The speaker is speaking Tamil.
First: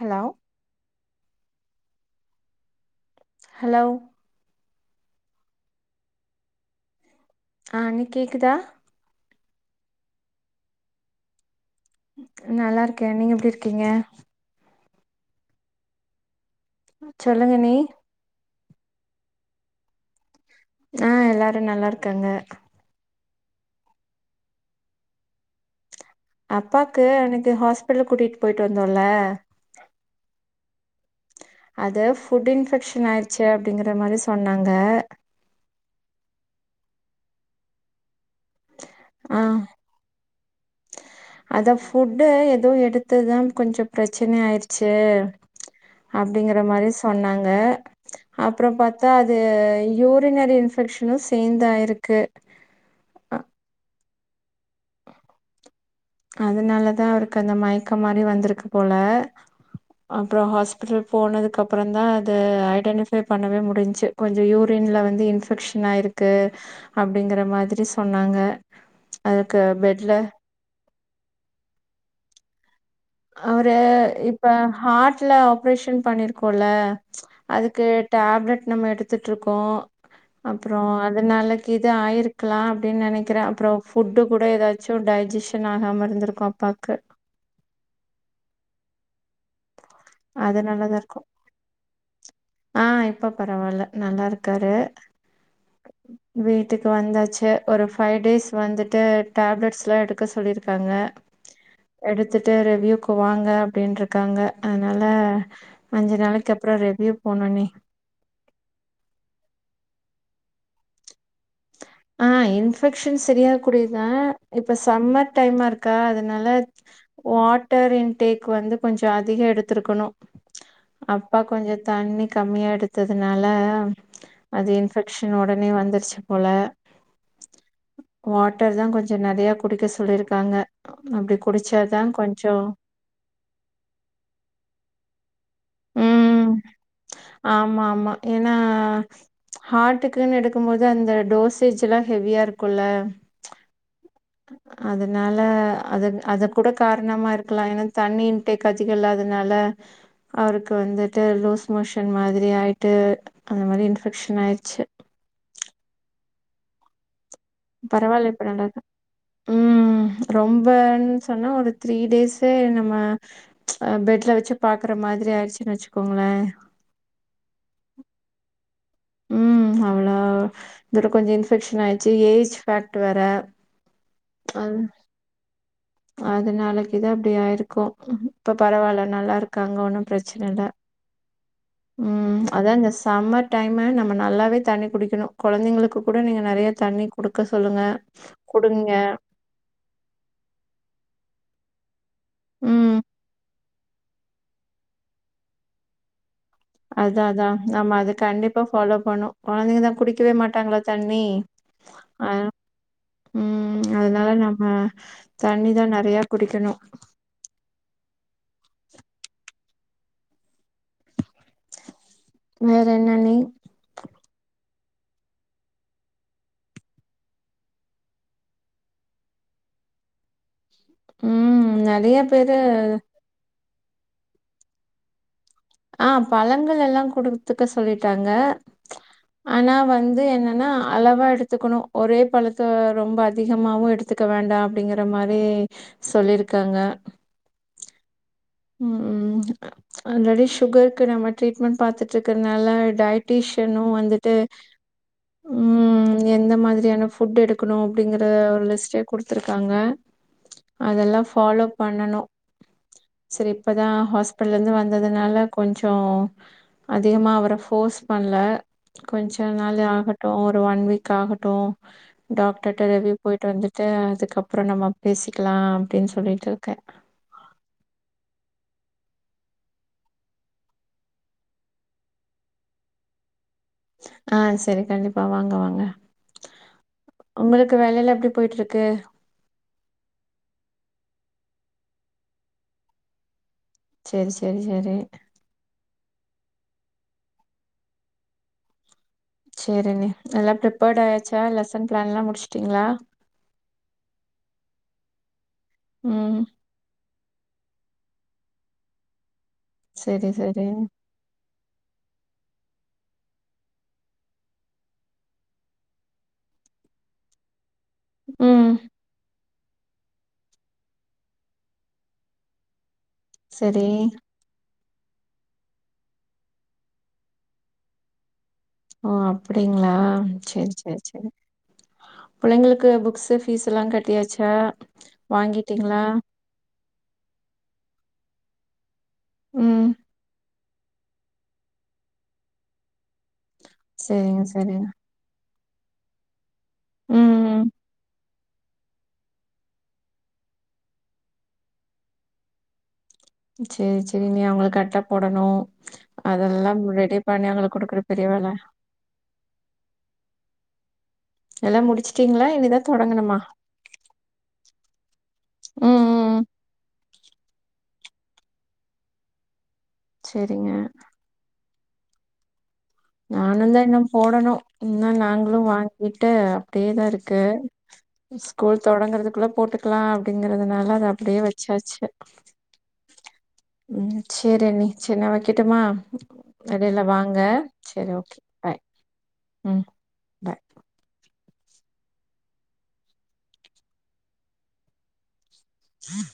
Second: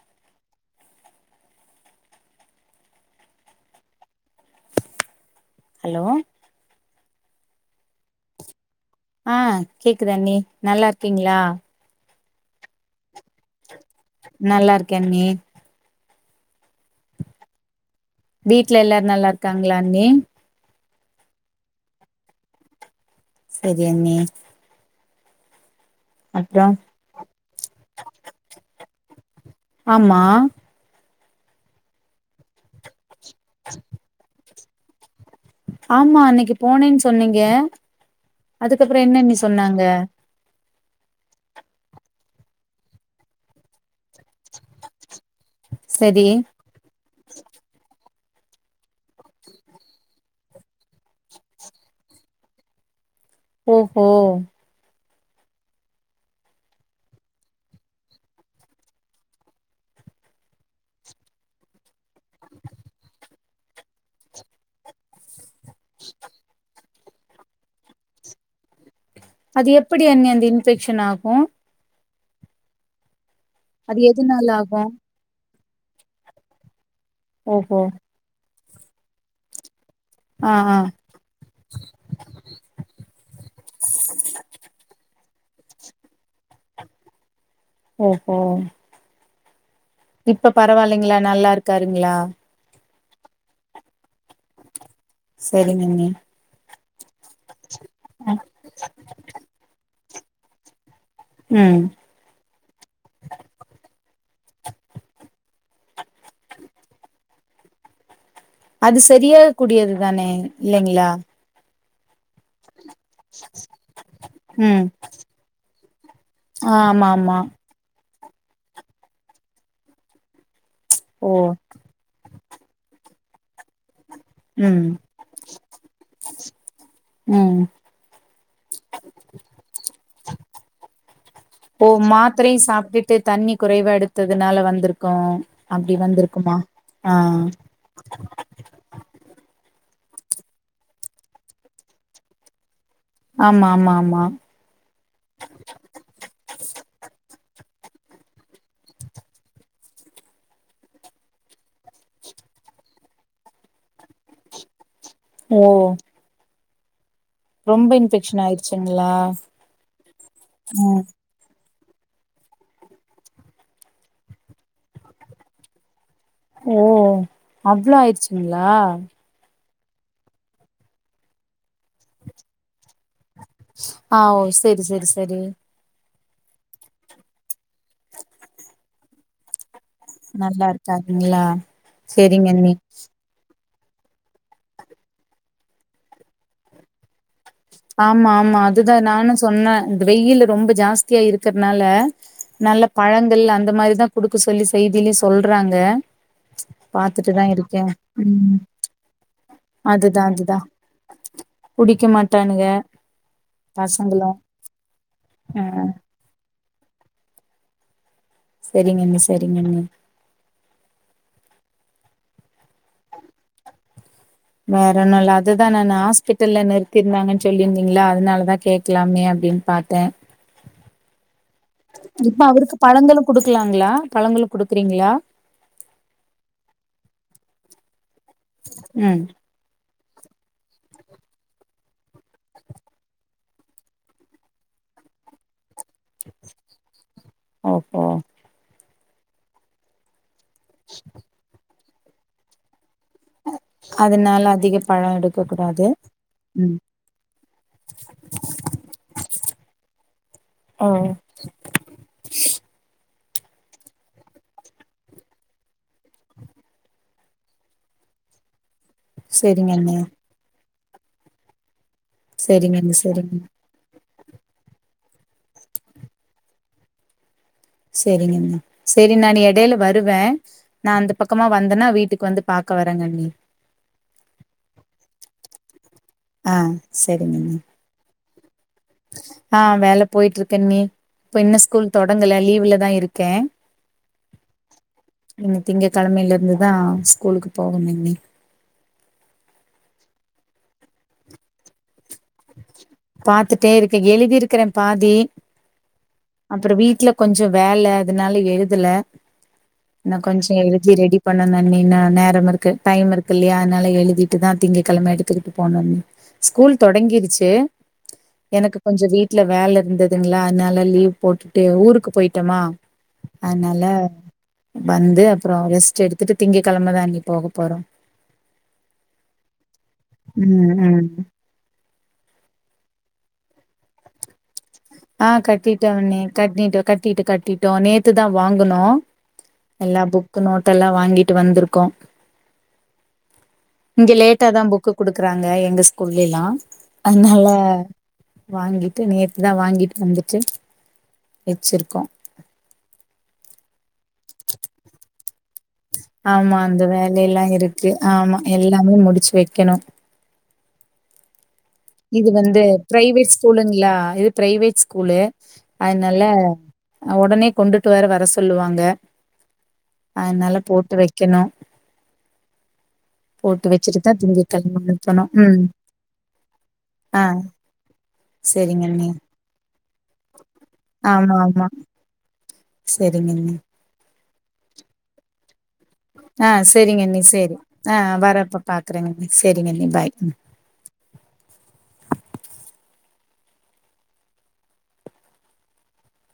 ஹலோ ஹலோ ஹலோ அ அண்ணி கேக்குதா ஆ கேக்குது அண்ணி நல்லா இருக்கீங்ளா நல்லா இருக்க நீங்க எப்டி இருக்கீங்க நல்லா இருக்கேஒ அண்ணி சொல்லுங்க அண்ணி வீட்டல எல்லாரு நல்லா இருக்காங்ளா அண்ணி ஆ எல்லாரு நல்லா இருக்காங்க செரி அண்ணி அப்றோ அப்பாக்கு அன்னைக்கு ஹாஸ்பிட்டல் கூட்டிட்டு போயிட்டு வந்தோல ஆமா அது ஃபுட் இன்ஃபெக்க்ஷன் ஆயிடுச்சு அப்டிங்கற மாரி சொன்னாங்க ஆமா அன்னைக்கு போனேன் சொன்னீங்க அதுக்கப்றோ என்ன அண்ணி சொன்னாங்க அத ஃபுட்டு ஏதோ எடுத்ததுதா கொஞ்சோ பிரச்சனை ஆய்டுச்சு சரி அப்டிங்கற மாரி சொன்னாங்க அப்றோ பார்த்தா அது யூரினரி இன்ஃபெக்க்ஷனு சேர்ந்து ஆயிருக்கு ஓஹோ அதனாலதா அவருக்கு அந்த மயக்க மாரி வந்துருக்கு போல அப்றோ ஹாஸ்பிட்டல் போனதுக்கு அப்பற தா அது ஐடென்டிஃபை பண்ணவே முடிஞ்சு கொஞ்ச யூரின்ல வந்து இன்ஃபெக்ஷன் ஆயிருக்கு அப்டிங்கிற மாரி சொன்னாங்க அதுக்கு அது எப்டி பெட்ல அண்ணி அந்த இன்ஃபெக்ஷன் ஆகு அவரு அது எதுனால இப்ப ஆகு ஹார்ட்ல ஆப்ரேஷன் பண்ணிருக்கோல ஓஹோ அதுக்கு டேப்லெட் நம்ம எடுத்துட்டு இருக்கோ ஆ ஆ அப்றோ அதுனாளக்கீது ஆயிருக்லா அப்டின்னு நெனைக்கிற அப்புறம் ஃபுட்டு கூட ஏதாச்சு டைஜிஷன் ஆகாம இருந்திருக்கு அப்ப பாக்க ஓஹோ இப்ப அதனாலதா பரவால்லைங்ளா இருக்கு நல்லா இருக்காருங்ளா ஆ இப்ப பரவால்ல நல்லா இருக்காரு செரிங்க அண்ணி வீட்டுக்கு வந்தாச்சு ஒரு ஃபைவ் அ டேஸ் வந்துட்டு டேப்லெட்ஸ்லா எடுக்க சொல்லிருக்காங்க ம் எடுத்துட்டு ரிவ்யூக்கு வாங்க அப்டின்ட்ருக்காங்க அதுனால அஞ்சு நாளைக்கு அப்றோ ரெவ்யூ போனு அண்ணி அது செரியாக கூடியது தானே இல்லைங்ளா ஆ இன்ஃப் ஃபெக்க்ஷன் செரியாக கூடியதுதா இப்ப ம் சம்மர் டைமா இருக்கா அதனால ஆமா ஆமா வாட் ட்டர் இன் டேக் வந்து கொஞ்ச அதிக எடுத்திருக்கணு ஓ அப்பா கொஞ்ச தண்ணி கம்மியா எடுத்ததுனால அது ம் இன்ஃபெக்க்ஷன் ஒடனே வந்துருச்சு போல ம் வாட்டர் தா கொஞ்ச நெறையா குடிக்க சொல்லிருக்காங்க அப்டி கு ஓ மாத்தரையு சாப்ட்டுட்டு தண்ணி குறைவா எடுத்ததுனால வந்திருக்கு அப்டி ம் வந்திருக்குமா ஆ ஆமா ஆமா ஏன்னா ஹார்ட்டுக்குன்னு எடுக்கும் போது அந்த டோசேஜெல்லா ஹெவியா இருக்குல்ல ஆமாம்மாம்மா அதனால அது அதக் கூட காரணமா இருக்கலா ஏனா தண்ணின் டெகஜிகள் இல்லாதனால அவருக்கு வந்துட்டு லூஸ் மோஷன் மாதிரி ஆயிட்டு அந்த மாரி இன்ஃபெக்க்ஷன் ஆயிருச்சு ஓ ரொம்ப பரவால்ல இன்ஃபெக்ஷன் இப்ப நல்லா இருக்காங் ஆயிருச்சுங்களா ம் ம் ரொம்பன் சொன்னா ஒரு த்ரீ டேஸே நம்ம அ பெட்ல வெச்சு பாக்குற மாதிரி ஆயிருச்சுன் வச்சுக்கோங்களே ஓ அவ்ளோ ஆயிருச்சுங்ளா ம் அவ்ளோ இதோட கொஞ்ச இன்ஃபெக்ஷன் ஆயிருச்சு ஏஜ் ஃபேக்ட் வேற ஆ ஓ சேரி சேரி சேரி அதுனாலைக்குதா இப்டி ஆயிருக்கு இப்ப பரவால்ல நல்லா இருக்காங்க ஒன்னு பிரச்சன இல்ல நல்லா இருக்காருங்களா ம் செரிங்க அதா அண்ணி இந்த ஸ் சம்மர் டைமு நம்ம நல்லாவே தண்ணி குடிக்கணு கொழந்தைங்களுக்கு கூட நீங்க நெறையா தண்ணி குடுக்க சொல்லுங்க குடுங்கெ சொன்னா இந்த வெயிலு ரொம்ப ஜாஸ்தியா இருக்கிறனால நல்ல ம் பழங்கள் அந்த மாரிதா குடுக்க சொல்லி செய்திலயு சொல்றாங்க அதா பாத்துட்டுதா அதா இருக்கே நம்ம அத ம் கண்டிப்பா ஃபாலோ பண்ணு கொழந்தைங்க தா அதுதா குடிக்கவே அதுதா மாட்டாங்கள தண்ணி குடிக்க மாட் அ ம் அதனால நம்ம ஆ தண்ணிதா நெறையா குடிக்கணு செரிங்கண்ணி செரிங்கண்ணி வேற என்னண்ணி வேற ஒன்னு இல்ல அதுதா நானு ஹாஸ்பிட்டல்ல நிறுத்திருந்தாங்கன் சொல்லிருந்தீங்ளா அதனால தா கேக்கலாமே அப்டின்னு பாத்தே [inaudible] ம் நெறைய இப்ப அவருக்கு பேரு பழங்களு குடுக்குலாங்ளா பழங்களு குடுக்குறீங்குளா ஆ பழங்கள் எல்லா குடுத்துக்க சொல்லிட்டாங்க ம் ஆனா வந்து என்னனா அளவா எடுத்துக்குணு ஒரே பழத்த ரொம்ப அதிகமாவு எடு த்துக்க வேண்டா அப்டிங்கற மாரி சொல்லிருக்காங்க ஓகே ம் ஆல்ரெடி சுகர்க்கு நம்ம ட்ரீட்மெண் பாத்துட்ருக்கற்னால டயட்ரீஷ் அதுனால அதிக பழோ எடுக்க கூடாது ம் எந்த ம் மாதிரியான ஃபுட் எடுக்கணு அப்டிங்கிற ஒரு லிஸ்ட்டே குடுத்துருக்காங்க ஓ அதெல்லா ஃபாலோ பண்ணணு செரி இப்பதா ஹாஸ்பிடல் இருந்து வந்ததுனால கொஞ்சோ அதிகமா அவர ஃபோர்ஸ் பண்ல கொஞ்ச சரிங்க நாளு அண்ணி ஆகட்டு ஒரு ஒன் வீக் ஆகட்டு சரிங்க டாக்டர்ட்ட அண்ணி ரெவ்யு சரிங்க போய்ட்டு வந்து ட்டு அதுக்கப்றோ நம்ம பேசிக்குலா அப்டின் சொல்லிட்ருக்கே செரிங்கமா செரின் நானு எடைல வருவேன் நான் அந்த பக்கமா வந்தனா வீட்டுக்கு வந்து பாக்க வரேங் அண்ணி ஆ செரி கண்டிப்பா வாங்க வாங்க ஆ சரிங்க அண்ணி உங்குளுக்கு வேலலா எப்டி போய்ட்ருக்கு ஆ வேலை போயிட்ருக் அண்ணி இப்ப இன்ன ஸ்கூல் தொடங்கல லீவுலதா இருக்கே சேரி சேரி சேரி இன்னு திங்க கெழமைல இர்ந்துதா ஸ்கூலுக்கு போகணும்னி சேரி அண்ணி எல்லா ப்ரிப்பேர்டு ஆயாச்சா லெசன் பிளான்லா முடிஸ்டிங்ளா பாத்துட்டே இருக்கே எழுதிருக்கிறன் பாதி ம் அப்புறோ வீட்ல கொஞ்சோ வேல அதுனால எழுதுல இன்னு சரி கொஞ்சு சரி எழுதி ரெடி பண்ணுன் அண்ணி நா நேரம் இருக்கு டைம் இருக்கு இல்லையா அதுனால எழுதிட்டுதா திங்க கெழம எடுத்துக்கிட்டு போணு அண்ணி ஸ்கூல் தொடங்கிருச்சு ம் எனக்கு கொஞ்சோ வீட் ட்ல வேலை இருந்ததுங்ளா அதுனால லீவ் போட்டுட்டு ஊருக்கு போய்ட்டமா அதுனால சரி வந்து அப்புறோ ரெஸ்ட் எடுத்துட்டு திங்க கெழமதா அண்ணக போக போறோ ஓ அப்டிங்ளா சேரி ம் சேரி ம் சேரி பிள்ளைங்களுக்கு புக்ஸு ஃபீஸெல்லா கட்டியாச்சா ஆஹ் கட்டிட்டோ வாங்கிட்டீங்களா அண்ணி கட்டிட்டோ கட்டிட்டு கட்டிட்டோ நேத்துதா வாங்குனோ ம் எல்லா புக்கு நோட்டெல்லா வாங்கிட்டு வந்திருக்கோ இங்க சேரிங்க லேட்டாதா சேரிங்க புக்கு குடுக்குறாங்க எங்க ஸ்கூல்லேலா ம் அதுனால ம் வாங்கிட்டு நேத்துதா வாங்கிட் வந்துட்டு வச்சிருக்கோ சேரி சேரி இனி அவுங்ளுக் அட்ட போடணு ஆமா அதெல்லா அந்த ரெடி வேலைலா பண்ணி அவங்களுக்கு இருக்கு குடுக்குற பெரிய ஆமா வேல எல்லாமே முடிச்சு வைக்கணு எல்லா இது முடிச்சுட்டீங்களா வந்து இனிதா பிரைவேட் தொடங்கணுமா ஸ்கூலுங்ளா இது பிரைவேட் ஸ்கூலு ம் அதுனால ம் ம் ஒடனே கொண்டுட்டு வேற வர சொல்லுவாங்க அதுனால சேரிங்க போட்டு வைக் கெணு நானுந்தா இன்னு போடணு இன்னு நாங்களு ம் வாங் கிட்டு அப்டியேதா ஆ இருக்கு ஸ்கூல் சரிங்க அண்ணி தொடங்குறதுக்குள்ள போட்டுக்குலா அப்டிங்கறதுனால அது அப்டியே வச்சாச்சு செரிங்கண்ணி ம் சேரி அண்ணி சேர் நா வைக்கட்டுமா ஆ இடையில செரிங்க அண்ணி வாங்க செரி ஆ சேரி ஓகே வரப்ப பாய் பாக்குறேங்க அண்ணி செரிங்க ம் அண்ணி பாய் உஹம்